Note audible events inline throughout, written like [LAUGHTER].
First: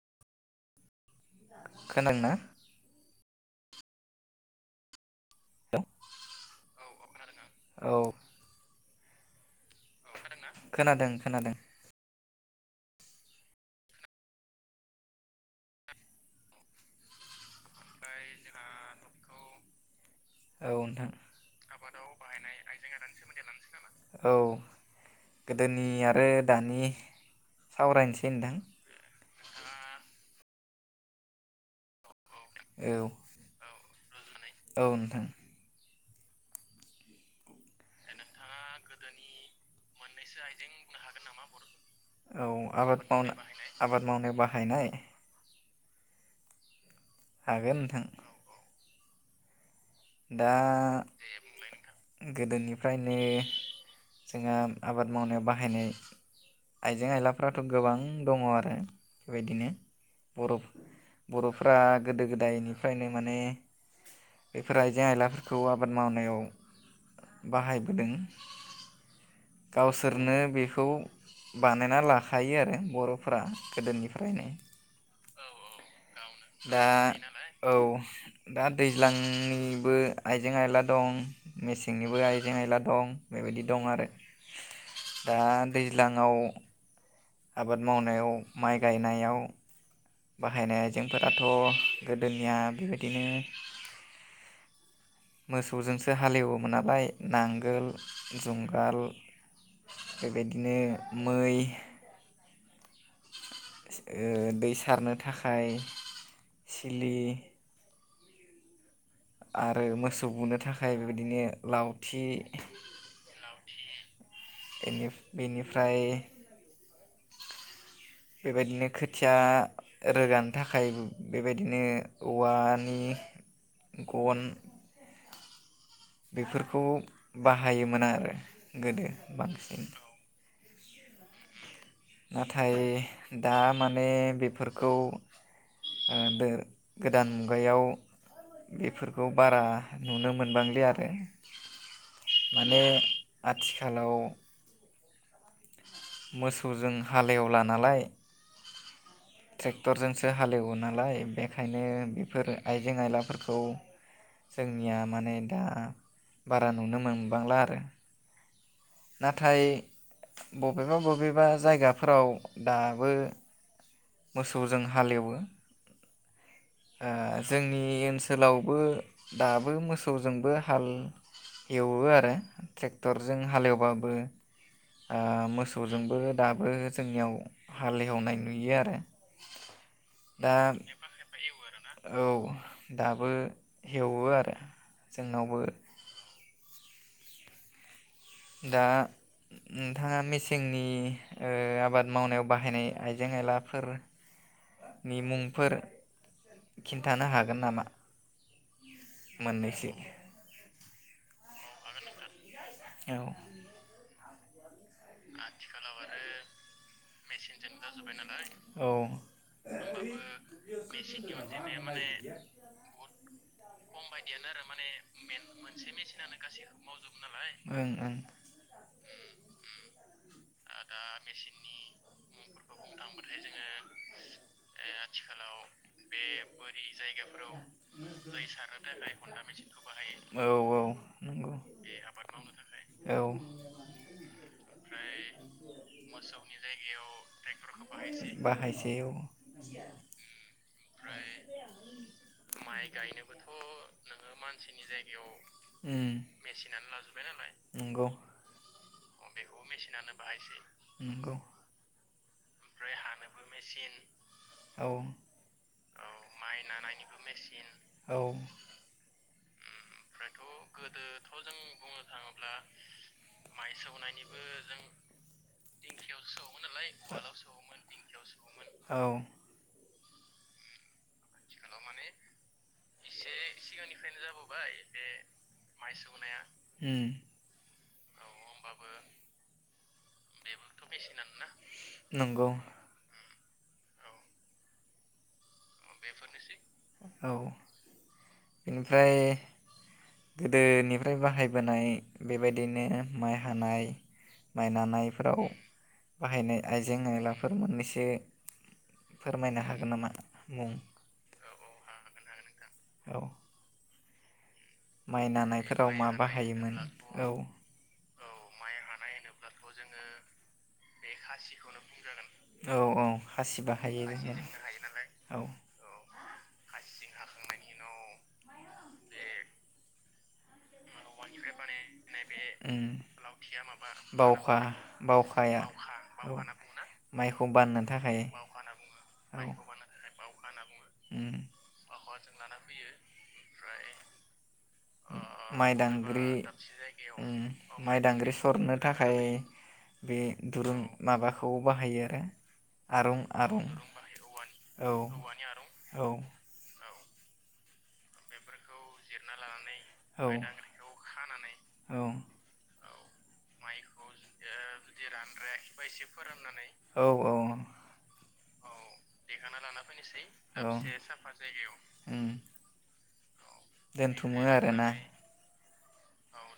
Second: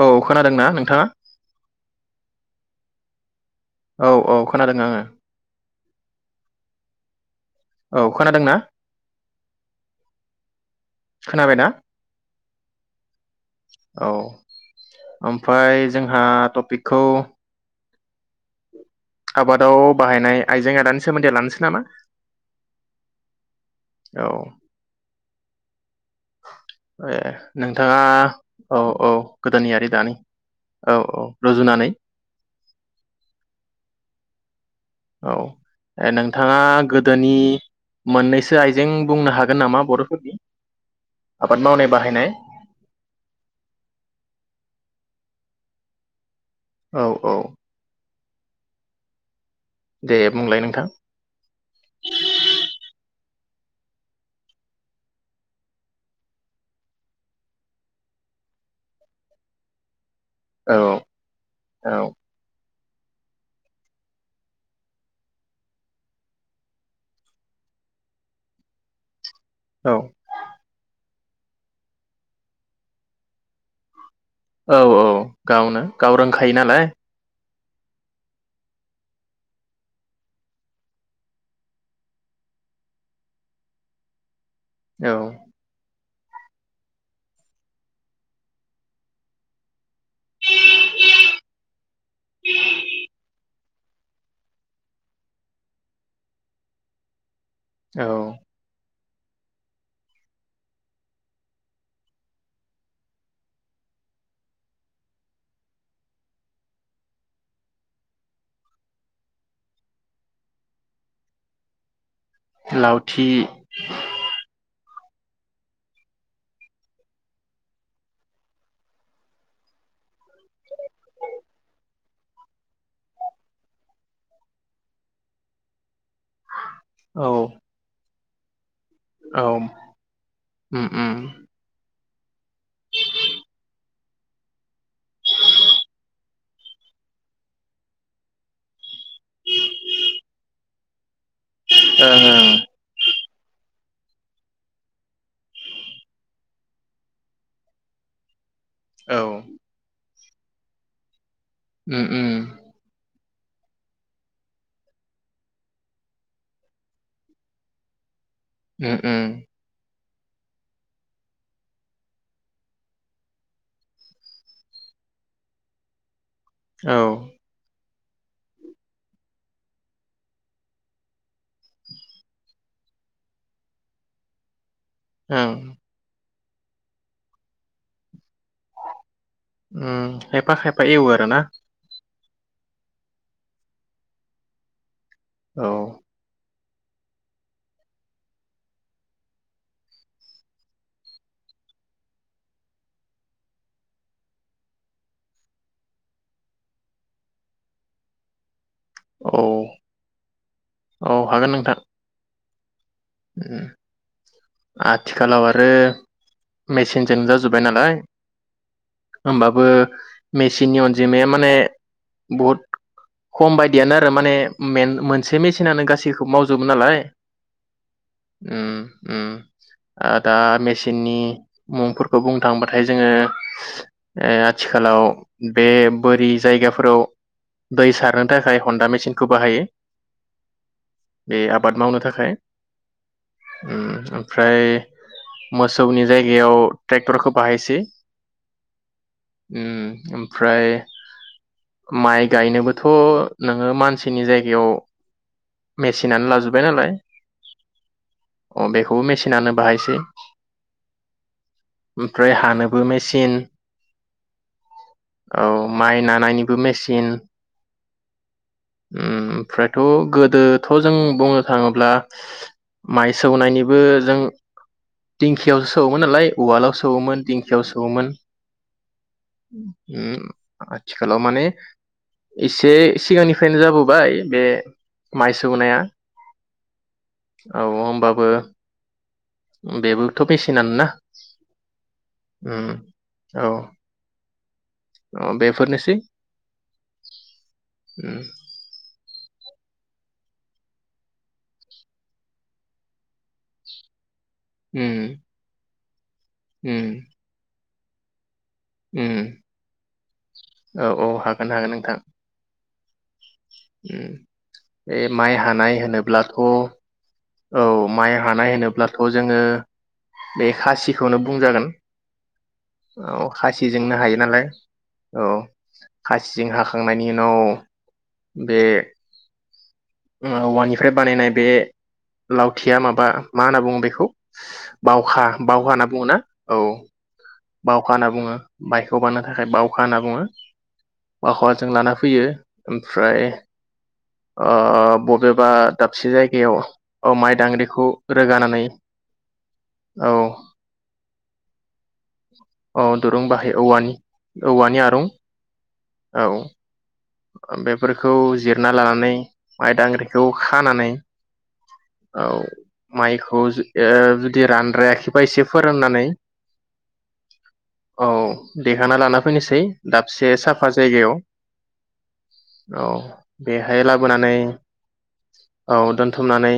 औ खोनादों ना नोंथाङा? खोनादों ना? औ औ खोनादों आङो औ औ खोनादोंना? खोनादों खोनादों। खोनाबायना औ ओमफ्राय जोंहा टपिकखौ आबादाव बाहायनाय आइजें औ आयलानि नोंथां सोमोन्दैआ लानोसै नामा? गोदोनिया ए नोंथाङा नोंथां औ औ गोदोनियारि दानि औ औ रुजुनानै औ औ नोंथां ए नोंथाङा गोदोनि मोननैसो आइजें बुंनो हागोन नामा बर' बाहायनाय औ आबाद मावनाय आबाद मावनायाव बाहायनाय औ औ हागोन नोंथां। दे दा बुंलाय नोंथां गोदोनिफ्रायनो जोंहा आबाद मावनायाव बाहायनाय आइजें आयलाफ्राथ गोबां दङ आरो बेबायदिनो। बर' औ बर'फ्रा औ गोदो गोदायनि फ्रायनो माने बेफोर आइजें आइलाफोरखौ आबाद मावनायाव बाहायबोदों। औ गावसोरनो बेखौ बानायना लाखायो आरो बर'फोरा गोदोनिफ्रायनो। औ औ गावनो। गाव रोंखायो दा नालाय। औ दा दैज्लांनिबो आइजें आइला दं मेसेंनिबो आइजें आइला दं बेबायदि दं आरो। औ दा दै लाङाव आबाद मावनायाव माइ गायनायाव बाहायनाय आइजेंफोराथ गोदोनिया बेबायदिनो मोसौजोंसो हालेवोमोन नालाय। नांगोल औ जुंगाल बेबायदिनो मै ओ दै सारनो थाखाय सिलि आरो मोसौ बुनो थाखाय बेबायदिनो लाव लावथि [INAUDIBLE] एनि बेनिफ्राय बेबायदिनो खोथिया रोगानो थाखाय बे-बेबायदिनो औवानि गन बेफोरखौ औ बाहायोमोन आरो। गोदो औ बांसिन उम उम नाथाय दा माने बेफोरखौ ओ दो-गोदान मुगायाव बेफोरखौ बारा नुनो मोनबांलिया आरो। ओ [INAUDIBLE] माने आथिखालाव मोसौजों हालेवला नालाय औ ट्रेक्टरजों सो हालेवो नालाय बे खायनो उम बेफोर आइजें आइलाफोर खौ जोंनिया माने दा बारा नुनो मोनबांला आरो। उम उम नाथाय बबेबा बबेबा जायगाफोराव दाबो मोसौजों हालेवो। औ ओ ओं जोंनि ओनसोलावबो दाबो मोसौजोंबो हाल एवो आरो ट्रेक्टरजों हालेवबाबो ओ मोसौजोंबो दा बो जोंनियाव हालेवनाय नुयो आरो उम खायफा दा खायफा एवो आरो ना औ दाबो हेवो आरो। जोंनावबो औ दा नोंथाङा मेसेंनि ओ आबाद मावनायाव बाहायनाय आइजें आयलाफोर-नि मुंफोर खिन्थानो हागोन नामा? औ मोननैसो औ औ हागोन नोंथां। औ [INAUDIBLE] आथिखालाव आरो मेसिन [INAUDIBLE] जाजोबबाय नालाय औ होमबाबो मेचिननि अनजिमाया मेसिननि माने अनजिमाया माने बहुद बहुत बायदियानो खम आरो माने बायदियानो आरो माने मेन मोनसे मेन मेचिनानो मोनसे गासैखौबो मेसिनानो मावजोबो गासैखौबो नालाय मावजोबो नालाय उम, उम दा मेसिननि मुंफोरखौ बुं थांबाथाय जोङो ओ आथिखालाव बे बोरि जायगाफोराव दै सारनो थाखाय हनदा मेसिनखो बाहायो औ औ बे नंगौ आबाद मावनो थाखाय। औ उम ओमफ्राय मोसौनि जायगायाव टेक्टरखौ बाहायसै बाहायसै औ उम ओमफ्राय माइ गायनोबोथ नोङो मानसिनि जायगायाव उम मेसिनानो लाजोबबाय नालाय नंगौ अ बेखौ मेचिनानो बाहायसै। नंगौ ओमफ्राय हानोबो मेचिन औ औ माइ नानायनिबो मेचिन औ ओम थ गोदोथ जों बुंनो थाङोब्ला माइ सौनायनिबो जों दिंखियावसो सौवोमोन नालाय उवालाव सौवोमोन दिंखियाव सौवोमोन औ आतसा आथिखालाव माने एसे सिगांनिफ्रायनो जाबोबाय बे माइ सौनाया उम औ होनबाबो बेबोथ मेचिनानो ना नंगौ ओम औ अ बे बेफोरनोसै औ बेनिफ्राय गोदोनिफ्राय बाहायबोनाय बेबायदिनो माइ हानाय माइ उम नानायफोराव बाहायनाय उम आइजें आयलाफोर मोननैसो ए उम फोरमायनो हागोन नामा? औ औ हागोन हागोन नोंथां औ उम बे माइ हानाय नानायफोराव मा होनोब्लाथ बाहायोमोन औ माइ हानाय होनोब्लाथ जोङो बे खासिखौनो बुंजागोन औ खासिजोंनो हायो नालाय औ खासिजोंं हाखांनायनि उनाव बे औवानिफ्राय बानायनाय बे लावथिया उम माबा मा होनना बुङो बेखौ बावखा बावखा बावखाया बावगा होनना बुङो ना औ औ माइखौ बाननो बावखा होनना थाखाय बुङो मायखौ बाननो थाखाय औ बावखा होनना बुङो उम बावखाजों लाना फैयो ओमफ्राय ओ बबेबा दाबसे माइदांगि् जायगायाव औ माइ उम दांग्रिखौ माइदांग्रि रोगानानै सरनो थाखाय औ बे दुरुं माबाखौ बाहायो औ आरो दुरुं बाहायो आरं आरं औवानि औवानि औ आरुं औ बेफोरखौ जिरना लानानै माइदांग्रिखौ औ खानानै औ माइखौ जु जुदि रानद्रायाखैबा एसे फोराननानै औ औ दैखांना लाना फैनोसै दाबसे साफा जायगायाव उम औ बेहाय लाबोनानै दोनथुमो आरोना औ दोनथुमनानै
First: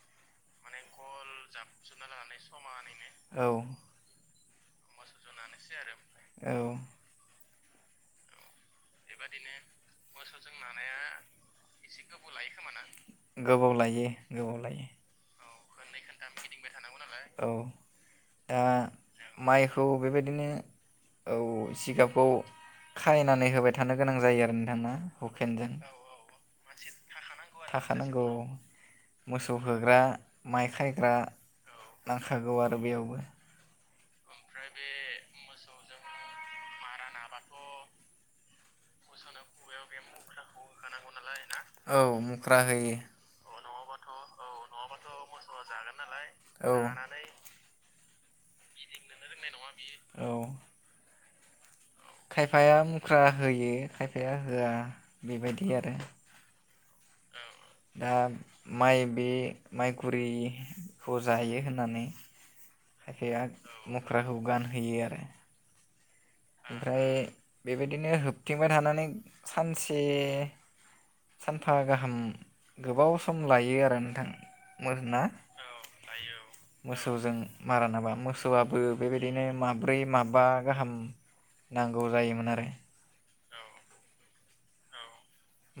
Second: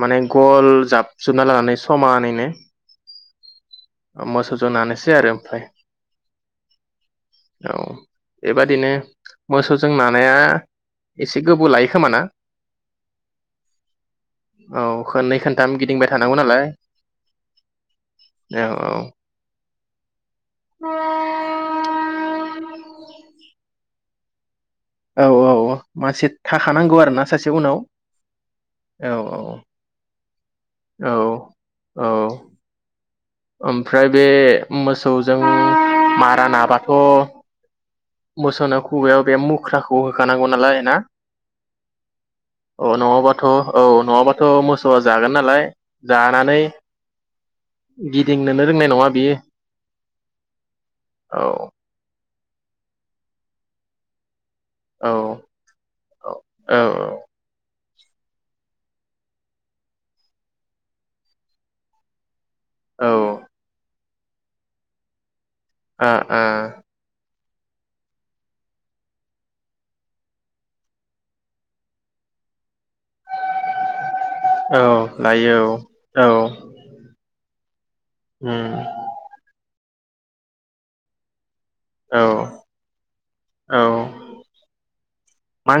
माने गल जाब औ मोसौ जों नानैसै आरो ओमफ्राय औ औ एबाद दिनो मोसौजों ना नाया एसे गोबाव लायो खोमा ना गोबाव लायो गोबाव लायो दाम गिद दिंबाय थानांगौ नालाय आ औ माइखौ बेबायदिनो औ जिगाबखौ खायनानै होबाय थानो गोनां जायो ना औ औ हुकेनजों औ मानसि थाखानांगौ आरोना सासे उनाव थाखानांगौ औ मोसौ होग्रा माइ औ खायग्रा औ नांखागौ आरो बेयावबो। ओमफ्राय बे मोसौजों मारा नाबाथ' मोसौनो खुगायाव बे मुख्राखौ होखानांगौ नालाय ना? औ मुख्रा अ होयो नङाबाथ' औ नङाबाथ' मोसौआ जागोन नालाय जानानै औ गिदिंनोनो रोंनाय नङा। बियो औ औ खायफाया मुख्रा होयो खायफाया होया औ बेबायदि आरो औ ओ दा माइ बे माइखुरिखौ जायो होननानै औ ओ खायफाया मु ख्राखौ गानहोयो आरो ओ ओ ओमफ्राय बेबायदिनो होबथिंबाय थानानै सानसे सानफा गाहाम गोबाव सम लायो आरो नोंथां औ मोन ना लायो औ मोसौजों मारानाबा उम मोसौआबो बेबायदिनो मा बै माबा गाहाम नांगौ औ जायोमोन औ आरो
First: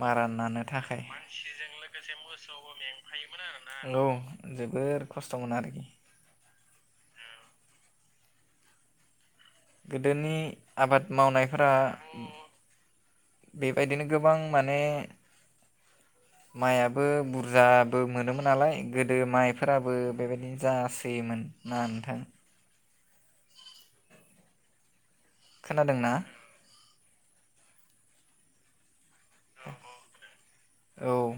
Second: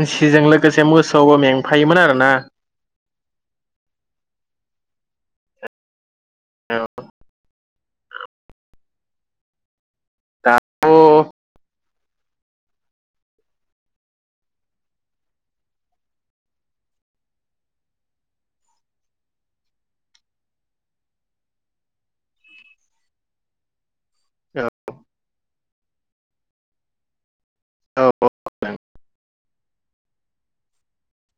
मारा नानो लोगोसे थाखाय मोसौआवबो मेंफायोमोन आरोना औ जोबोर खस्थमोन आरोखि औ गोदोनि आबाद दाथ' मावनायफोरा बेबायदिनो गोबां माने माइयाबो बुरजाबो मोनोमोन नालाय गोदो माइफोराबो बेबायदिनो जासोयोमोन ना नोंथां औ खोनादोंना? औ [UNINTELLIGIBLE] औ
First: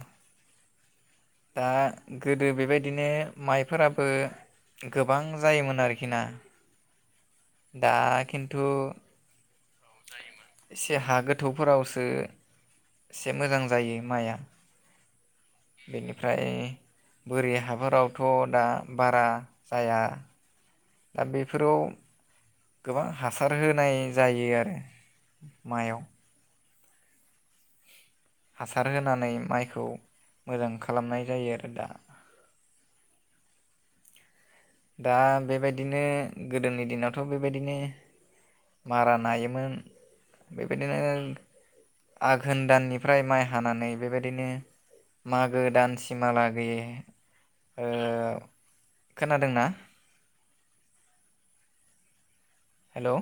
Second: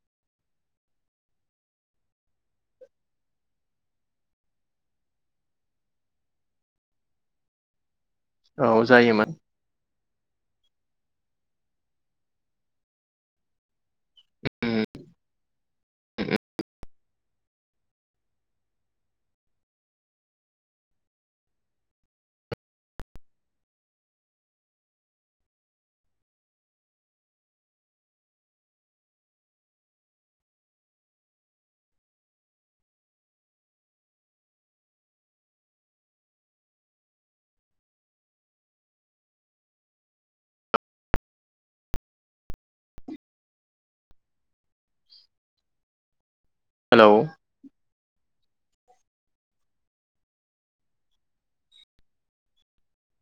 दा गोदो बेबायदिनो माइफोराबो गोबां जायोमोन आरोखि ना दा खिन्थु औ जायोमोन। एसे हा गोथौफोरावसो एसे मोजां जायो माइआ उम उम बेनिफ्राय बोरि हाफोरावथ‌ दा बारा जाया। दा बेफोराव गोबां हासार होनाय जायो आरो मायाव। हासार होनानै माइखौ मोजां खालामनाय जायो आरो दा। दा बेबायदिनो गोदोनि दिनावथ बेबायदिनो मारा नायायोमोन बेबायदिनो आघोन दाननिफ्राय माइ हानानै बेबायदिनो मागो दान सिमा लाग बे हेलौ ओ खोना दोंना? हेलौ